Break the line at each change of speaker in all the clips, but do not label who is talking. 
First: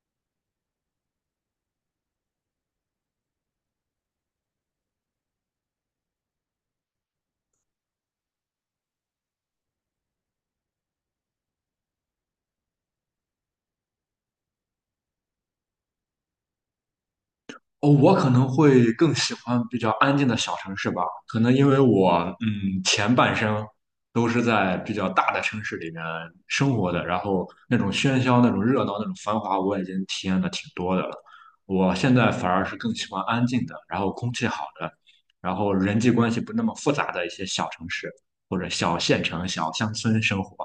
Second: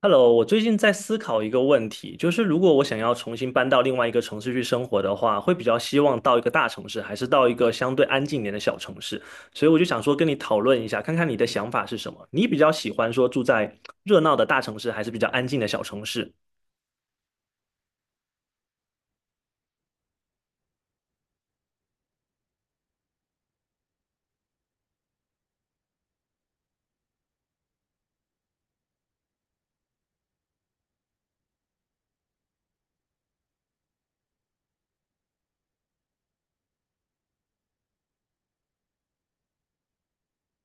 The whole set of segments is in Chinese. Hello，我最近在思考一个问题，就是如果我想要重新搬到另外一个城市去生活的话，会比较希望到一个大城市，还是到一个相对安静一点的小城市？所以我就想说跟你讨论一下，看看你的想法是什么。你比较喜欢说住在热闹的大城市，还是比较安静的小城市？
哦，我可能会更喜欢比较安静的小城市吧，可能因为我前半生都是在比较大的城市里面生活的，然后那种喧嚣、那种热闹、那种繁华，我已经体验的挺多的了。我现在反而是更喜欢安静的，然后空气好的，然后人际关系不那么复杂的一些小城市或者小县城、小乡村生活。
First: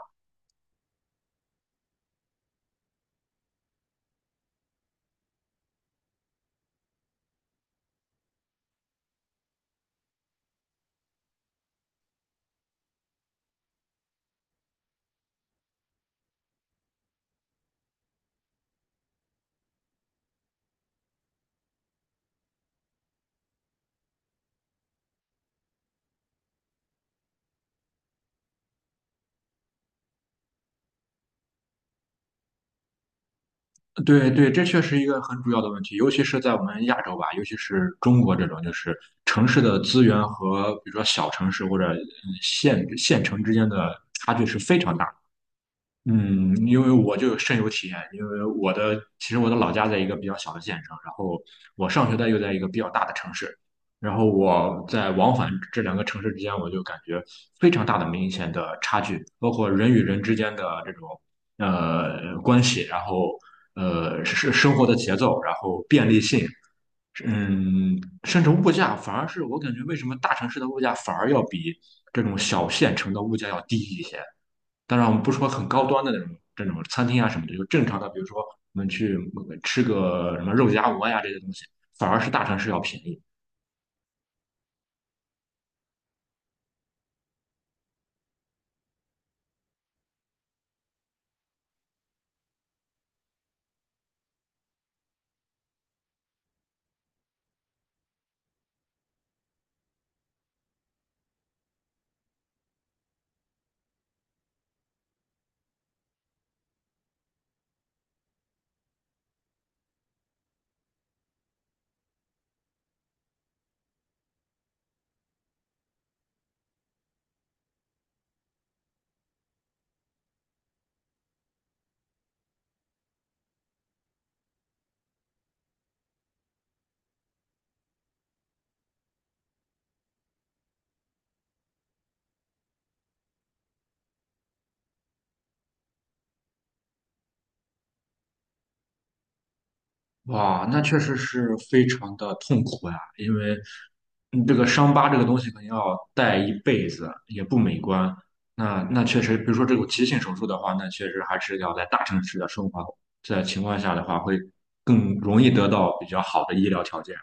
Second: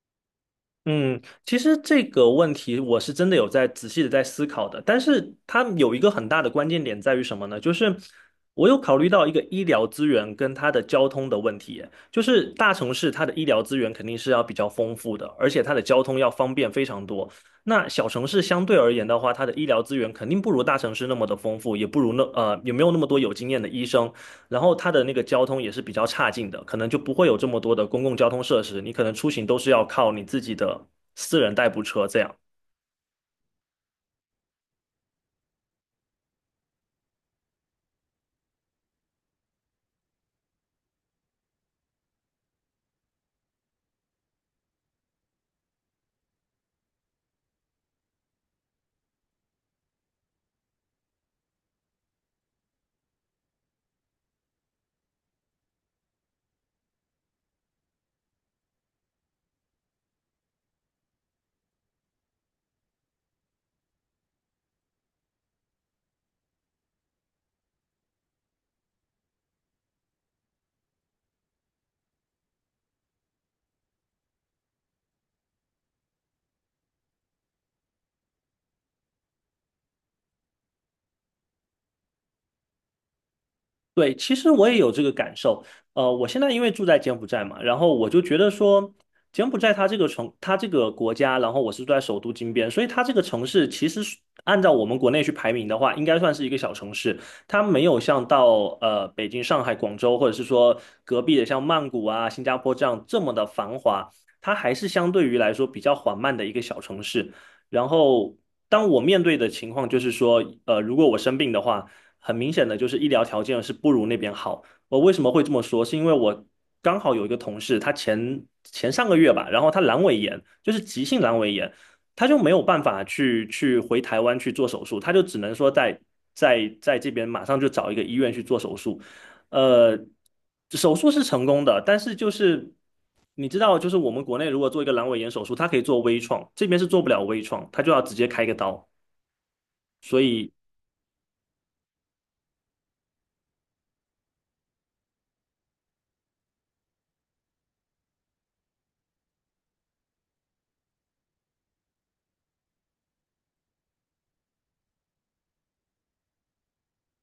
嗯，其实这个问题我是真的有在仔细的在思考的，但是它有一个很大的关键点在于什么呢？就是我有考虑到一个医疗资源跟它的交通的问题，就是大城市它的医疗资源肯定是要比较丰富的，而且它的交通要方便非常多。那小城市相对而言的话，它的医疗资源肯定不如大城市那么的丰富，也不如也没有那么多有经验的医生。然后它的那个交通也是比较差劲的，可能就不会有这么多的公共交通设施，你可能出行都是要靠你自己的私人代步车这样。
对对，这确实一个很主要的问题，尤其是在我们亚洲吧，尤其是中国这种，就是城市的资源和比如说小城市或者县城之间的差距是非常大的。嗯，因为我就深有体验，因为其实我的老家在一个比较小的县城，然后我上学的又在一个比较大的城市，然后我在往返这两个城市之间，我就感觉非常大的明显的差距，包括人与人之间的这种关系，然后是生活的节奏，然后便利性，嗯，甚至物价，反而是我感觉为什么大城市的物价反而要比这种小县城的物价要低一些。当然，我们不说很高端的那种这种餐厅啊什么的，就正常的，比如说我们去吃个什么肉夹馍呀这些东西，反而是大城市要便宜。
对，其实我也有这个感受。我现在因为住在柬埔寨嘛，然后我就觉得说，柬埔寨它这个城，它这个国家，然后我是住在首都金边，所以它这个城市其实是按照我们国内去排名的话，应该算是一个小城市。它没有像到北京、上海、广州，或者是说隔壁的像曼谷啊、新加坡这样这么的繁华，它还是相对于来说比较缓慢的一个小城市。然后，当我面对的情况就是说，如果我生病的话。很明显的就是医疗条件是不如那边好。我为什么会这么说？是因为我刚好有一个同事，他前上个月吧，然后他阑尾炎，就是急性阑尾炎，他就没有办法去回台湾去做手术，他就只能说在这边马上就找一个医院去做手术。呃，手术是成功的，但是就是你知道，就是我们国内如果做一个阑尾炎手术，它可以做微创，这边是做不了微创，他就要直接开个刀。所以
哇，那确实是非常的痛苦呀，因为这个伤疤这个东西可能要带一辈子，也不美观。那确实，比如说这种急性手术的话，那确实还是要在大城市的生活在情况下的话，会更容易得到比较好的医疗条件。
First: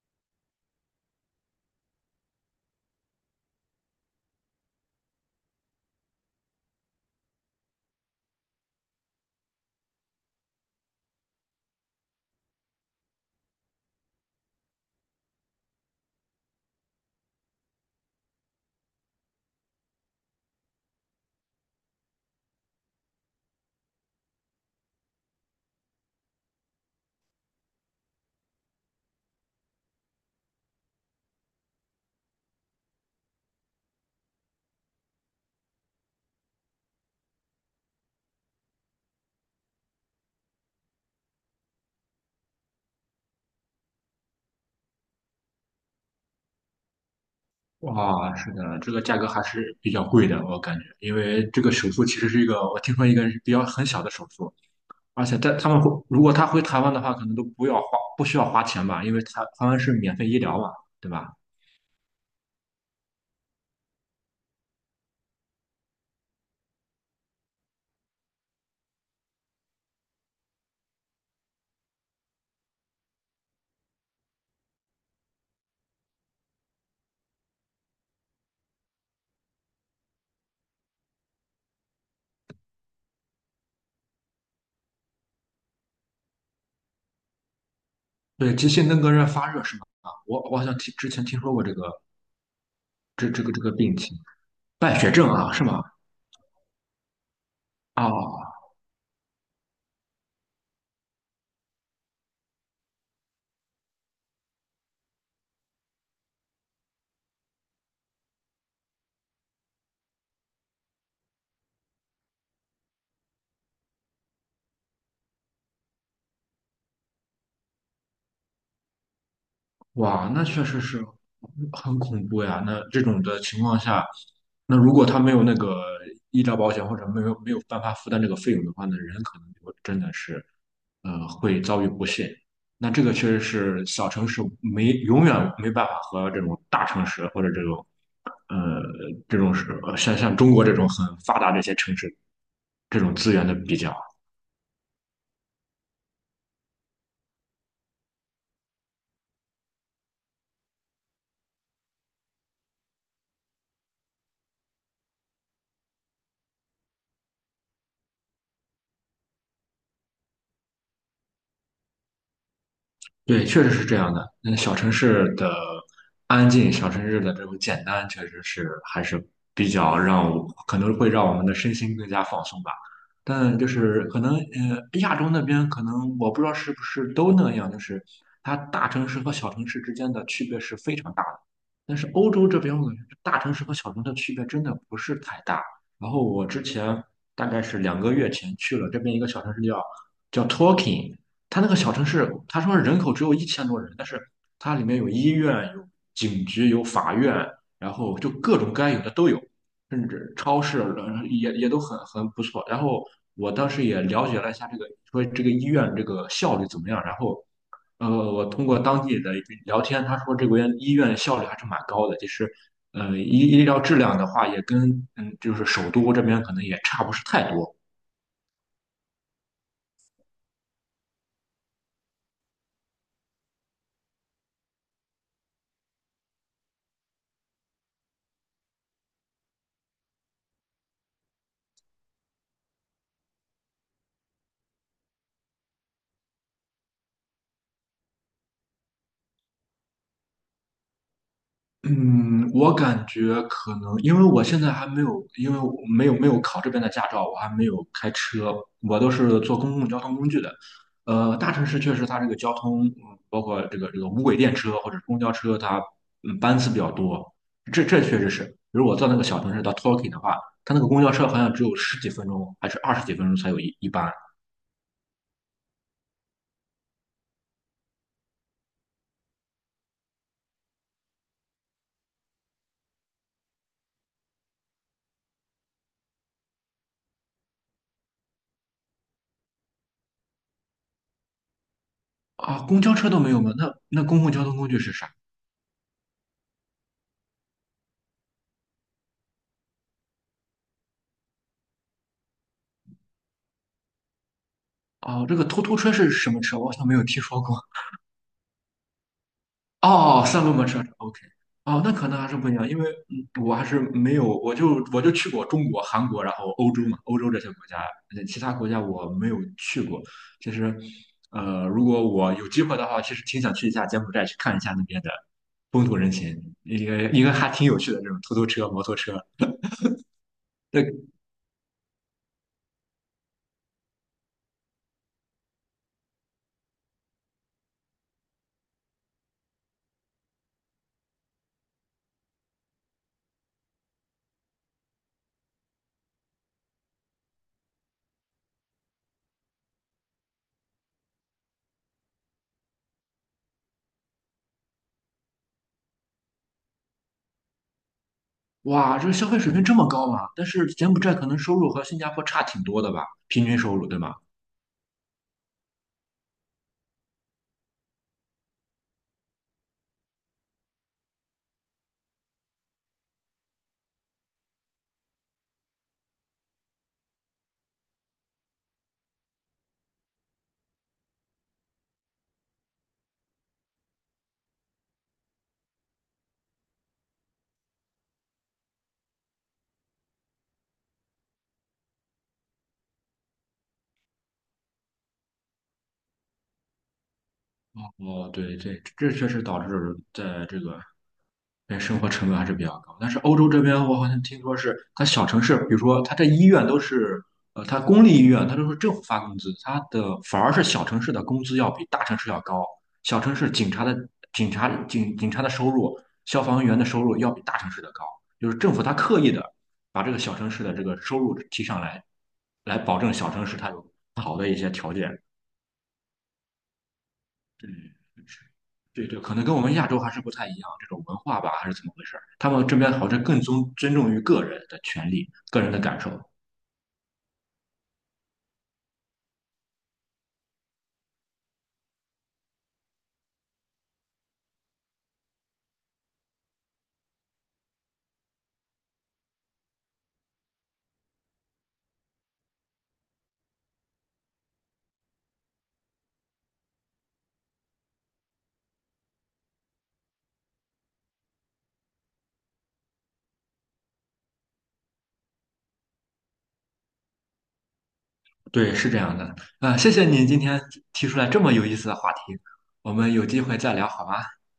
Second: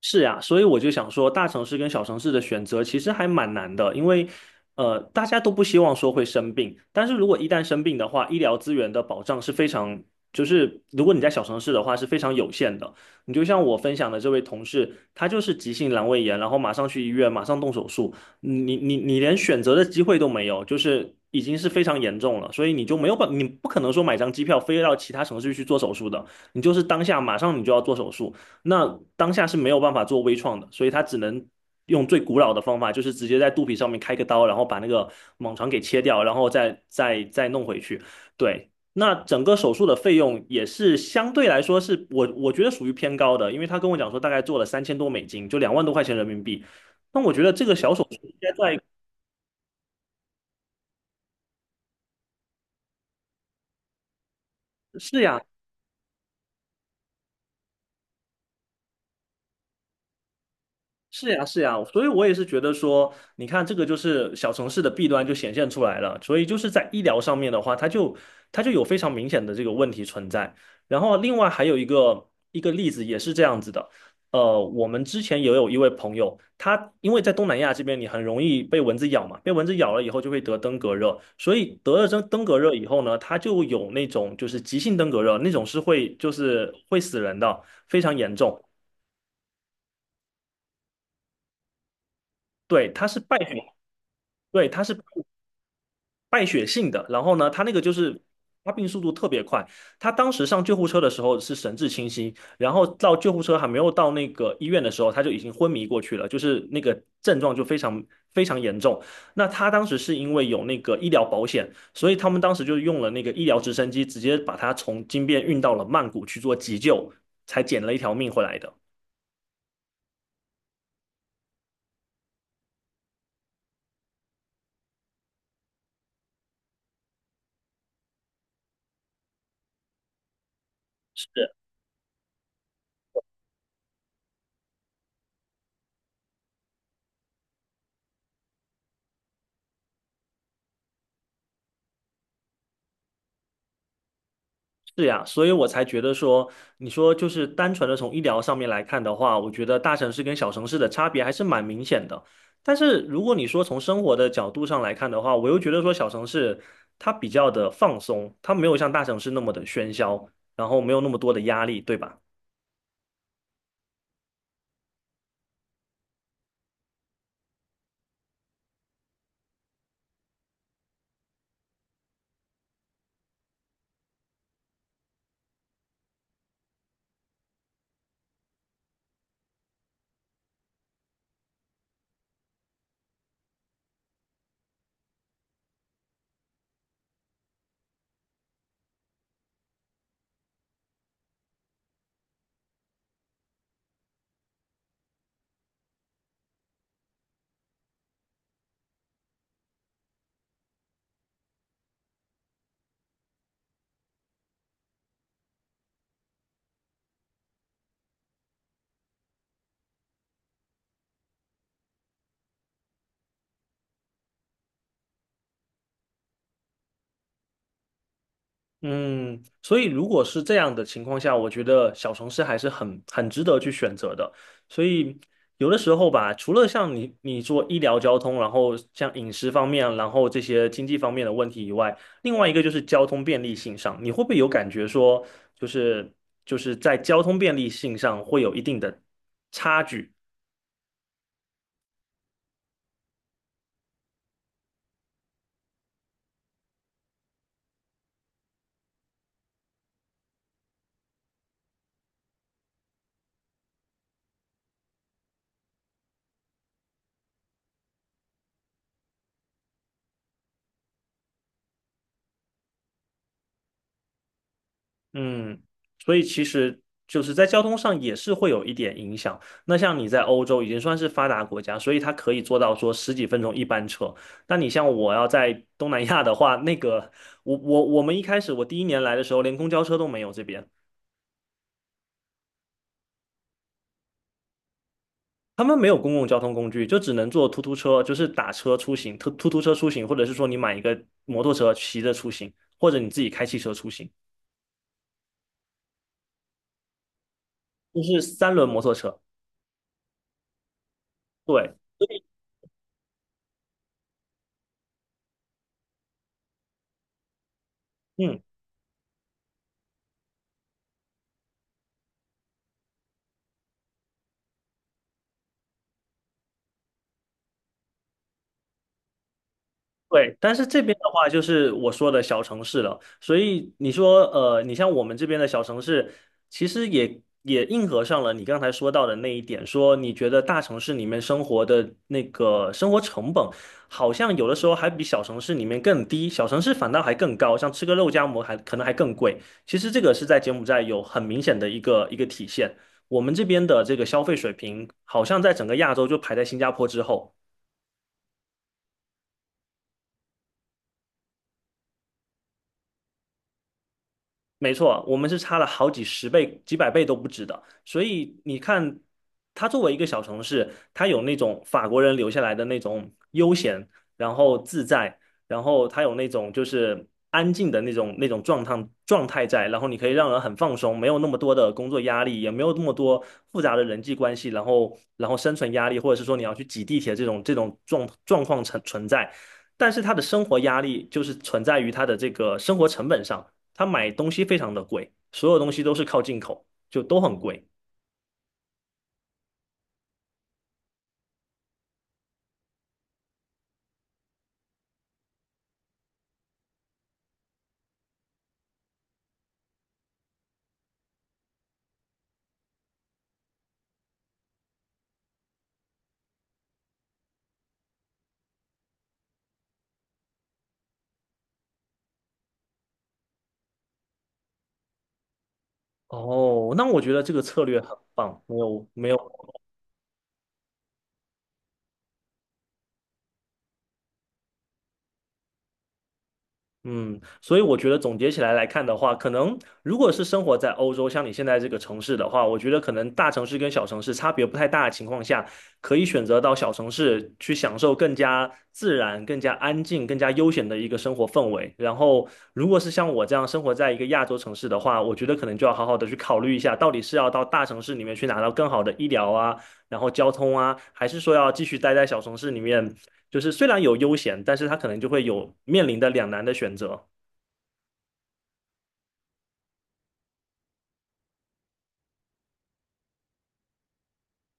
是呀，所以我就想说，大城市跟小城市的选择其实还蛮难的，因为大家都不希望说会生病，但是如果一旦生病的话，医疗资源的保障是非常，就是如果你在小城市的话是非常有限的。你就像我分享的这位同事，他就是急性阑尾炎，然后马上去医院，马上动手术，你连选择的机会都没有，就是已经是非常严重了，所以你就没有办，你不可能说买张机票飞到其他城市去做手术的，你就是当下马上你就要做手术。那当下是没有办法做微创的，所以他只能用最古老的方法，就是直接在肚皮上面开个刀，然后把那个蟒床给切掉，然后再弄回去。对，那整个手术的费用也是相对来说是我觉得属于偏高的，因为他跟我讲说大概做了3000多美金，就2万多块钱人民币。那我觉得这个小手术应
哇，是
该
的，
在
这个价格还是比较贵的，我感觉，因为这个手术其实是一个，我听说一个是比较很小的手术，
是
而且
呀，
在他们会，如果他回台湾的话，可能都不要花，不需要花钱吧，因为台湾是免费医疗嘛，对
是
吧？
呀，是呀，所以我也是觉得说，你看这个就是小城市的弊端就显现出来了，所以就是在医疗上面的话，它就它就有非常明显的这个问题存在。然后另外还有一个例子也是这样子的，我们之前也有一位朋友，他因为在东南亚这边你很容易被蚊子咬嘛，被蚊子咬了以后就会得登革热，所以得了登革热以后呢，他就有那种就是急性登革热，那种是会就是会死人的，非常严
对，
重。
急性登革热发热是吗？啊，我好像听之前听说过这个
对，它是
这
败
这个
血，
这个病情，
对，它是。
败血症啊，是吗？
败血性的，然后呢，他那个就是
哦。
发病速度特别快。他当时上救护车的时候是神志清晰，然后到救护车还没有到那个医院的时候，他就已经昏迷过去了，就是那个症状就非常非常严重。那他当时是因为有那个医疗保险，所以他们当时就用了那个医疗直升机，直接把他从金边运到了曼谷去做急救，才捡了一条命回来的。
哇，那确实是很恐怖呀。那这种的情况下，那如果他没有那个医疗保险，或者没有办法负担这个费用的话，那人可能就真的是，呃，会遭遇不幸。那这个确实是小城市没永远没办法和这种大城市或者这种，呃，这种是像中国这种很发达这些城市这种资源的比较。
是呀，所以我才觉得说，你说就是单纯的从医疗上面来看的话，我觉得大城市跟小城市的差别还是蛮明显的。但是如果你说从生活的角度上来看的话，我又觉得说小城市它比较的放松，它没有像大城市那么的喧嚣，然后没有那么多的压力，对吧？
对，确实是这样的。嗯，小城市的安静，小城市的这种简单，确实是还是比较让我，可能会让我们的身心更加放松吧。但就是可能，呃，亚洲那边可能我不知道是不是都那样，就是它大城市和小城市之间的区别是非常大的。但是欧洲这边，我感觉大城市和小城市的区别真的不是太大。然后我之前大概是2个月前去了这边一个小城市叫 Torquay。它那个小城市，他说人口只有1000多人，但是它里面有医院、有警局、有法院，然后就各种该有的都有，甚至超市也都很不错。然后我当时也了解了一下这个，说这个医院这个效率怎么样。然后，呃，我通过当地的聊天，他说这边医院效率还是蛮高的，其实。医疗质量的话，也跟就是首都这边可能也差不是太多。
嗯，所以如果是这样的情况下，我觉得小城市还是很值得去选择的。所以有的时候吧，除了像你做医疗交通，然后像饮食方面，然后这些经济方面的问题以外，另外一个就是交通便利性上，你会不会有感觉说，就是就是在交通便利性上会有一定的差距？
嗯，我感觉可能，因为我现在还没有，因为我没有考这边的驾照，我还没有开车，我都是坐公共交通工具的。大城市确实它这个交通，包括这个无轨电车或者公交车，它班次比较多，这确实是。比如我到那个小城市到 Torquay 的话，它那个公交车好像只有十几分钟还是二十几分钟才有一班
嗯，所以其实就是在交通上也是会有一点影响。那像你在欧洲已经算是发达国家，所以它可以做到说十几分钟一班车。那你像我要在东南亚的话，那个我们一开始我第一年来的时候，连公交车都没有这边。
啊，公交车都没有吗？那公共交通工具是啥？
他们没有公共交通工具，就只能坐突突车，就是打车出行，突突车出行，或者是说你买一个摩托车骑着出行，或者你自己开汽车出行，
哦，这个突突车是什么车？我好像没有听说过。
就是三轮摩托车。
哦，三轮摩托车是 OK。
对，
哦，那可能还是不一样，因为我还是没有，我就去过中国、韩国，然后欧洲嘛，欧洲这些国家，呃其
嗯。
他国家我没有去过。其实，呃，如果我有机会的话，其实挺想去一下柬埔寨，去看一下那边的风土人情，一个还挺有趣的这种突突车、摩托车。
对，但是这
对，
边的话就是我说的小城市了，所以你说，你像我们这边的小城市，其实也应和上了你刚才说到的那一点，说你觉得大城市里面生活的那个生活成本，好像有的时候还比小城市里面更低，小城市反倒还更高，像吃个肉夹馍还可能还更贵。其实这个是在柬埔寨有很明显的一个体现，我们这边的这个消费水平，好像在整个亚洲就排在新加坡之后。
哇，这个消费水平这么高嘛？但是柬埔寨可能收入和新加坡差挺多的吧，平均收入对吗？
没错，我们是差了好几十倍、几百倍都不止的。所以你看，它作为一个小城市，它有那种法国人留下来的那种悠闲，然后自在，然后它有那种就是安静的那种状态在，然后你可以让人很放松，没有那么多的工作压力，也没有那么多复杂的人际关系，然后生存压力，或者是说你要去挤地铁这种状况存在。但是他的生活压力就是存在于他的这个生活成本上。他买东西非常的贵，所有东西都是靠进口，就都很贵。
哦，对对，这确实导致在这个对，生活成本还是比较高。但是欧洲这边，我好像听说是它小城市，比如说它这医院都是，呃，它公立医院它都是政府发工资，它的反而是小城市的工资要比大城市要高。小城市警察的收入，消防员的收入要比大城市的高，就是政府它刻意的把这个小城市的这个收入提上来，来保证小城市它有好的一些条件。
哦，那我觉得这个策
对，
略很棒，
是，
没有
对
没有
对，可能跟我们亚洲还是不太一样，这种文化吧，还是怎么回事儿？他们这边好像更尊重于个人的权利、个人的感受。
嗯，所以我觉得总结起来来看的话，可能如果是生活在欧洲，像你现在这个城市的话，我觉得可能大城市跟小城市差别不太大的情况下，可以选择到小城市去享受更加自然、更加安静、更加悠闲的一个生活氛围。然后，如果是像我这样生活在一个亚洲城市的话，我觉得可能就要好好的去考虑一下，到底是要到大城市里面去拿到更好的医疗啊，然后交通啊，还是说要继续待在小城市里面？就是虽然有悠闲，但是他可能就会有面临的两难的选择。
对，是这样的。啊、谢谢你今天提出来这么有意思的话题，我们有机会再聊好吗？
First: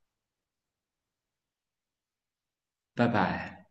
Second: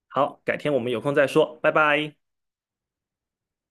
好，改天我们有空再说，拜拜。
拜拜。